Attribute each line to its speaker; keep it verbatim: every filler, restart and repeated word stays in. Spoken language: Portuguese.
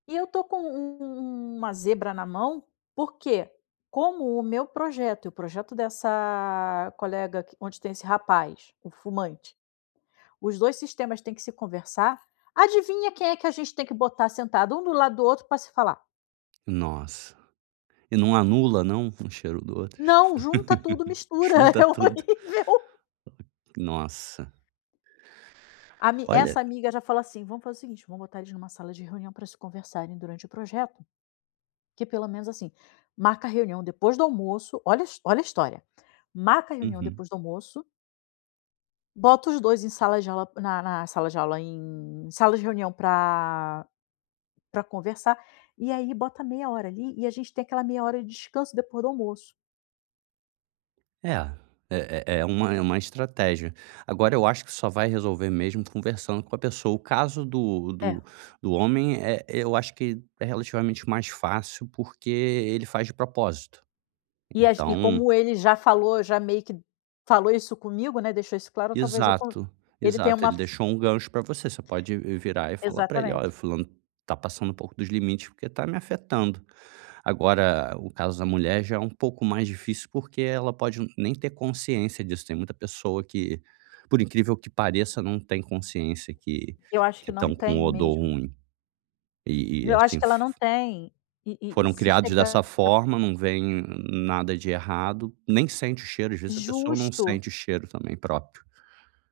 Speaker 1: E eu estou com u u uma zebra na mão, porque como o meu projeto e o projeto dessa colega onde tem esse rapaz, o fumante, os dois sistemas têm que se conversar, adivinha quem é que a gente tem que botar sentado um do lado do outro pra se falar?
Speaker 2: Nossa. E não anula não, um o cheiro do outro?
Speaker 1: Não, junta tudo, mistura,
Speaker 2: Junta
Speaker 1: é
Speaker 2: tudo.
Speaker 1: horrível.
Speaker 2: Nossa.
Speaker 1: Ami
Speaker 2: Olha.
Speaker 1: essa amiga já fala assim: "Vamos fazer o seguinte, vamos botar eles numa sala de reunião pra se conversarem durante o projeto. Que pelo menos assim, marca a reunião depois do almoço", olha olha a história, "Marca a reunião
Speaker 2: Uhum.
Speaker 1: depois do almoço" "bota os dois em sala de aula na na sala de aula em sala de reunião pra pra conversar, e aí bota meia hora ali, e a gente tem aquela meia hora de descanso depois do almoço".
Speaker 2: É, é é é uma é uma estratégia. Agora eu acho que só vai resolver mesmo conversando com a pessoa. O caso do
Speaker 1: É.
Speaker 2: do do homem é eu acho que é relativamente mais fácil, porque ele faz de propósito.
Speaker 1: E as e
Speaker 2: Então
Speaker 1: como ele já falou já meio que falou isso comigo, né, deixou isso claro talvez eu
Speaker 2: Exato,
Speaker 1: ele tenha
Speaker 2: exato,
Speaker 1: uma
Speaker 2: ele
Speaker 1: f
Speaker 2: deixou um gancho pra você, você pode virar e falar pra ele: "Olha, o
Speaker 1: Exatamente.
Speaker 2: fulano tá passando um pouco dos limites porque tá me afetando". Agora o caso da mulher já é um pouco mais difícil, porque ela pode nem ter consciência disso, tem muita pessoa que, por incrível que pareça, não tem consciência que
Speaker 1: Eu acho
Speaker 2: que
Speaker 1: que não
Speaker 2: estão com
Speaker 1: tem
Speaker 2: odor
Speaker 1: mesmo.
Speaker 2: ruim e e
Speaker 1: Eu acho
Speaker 2: assim
Speaker 1: que ela não
Speaker 2: f
Speaker 1: tem, e e
Speaker 2: foram
Speaker 1: se
Speaker 2: criados dessa
Speaker 1: chegar
Speaker 2: forma, não veem nada de errado, nem sente o cheiro, às vezes, a pessoa não
Speaker 1: Justo.
Speaker 2: sente o cheiro também próprio.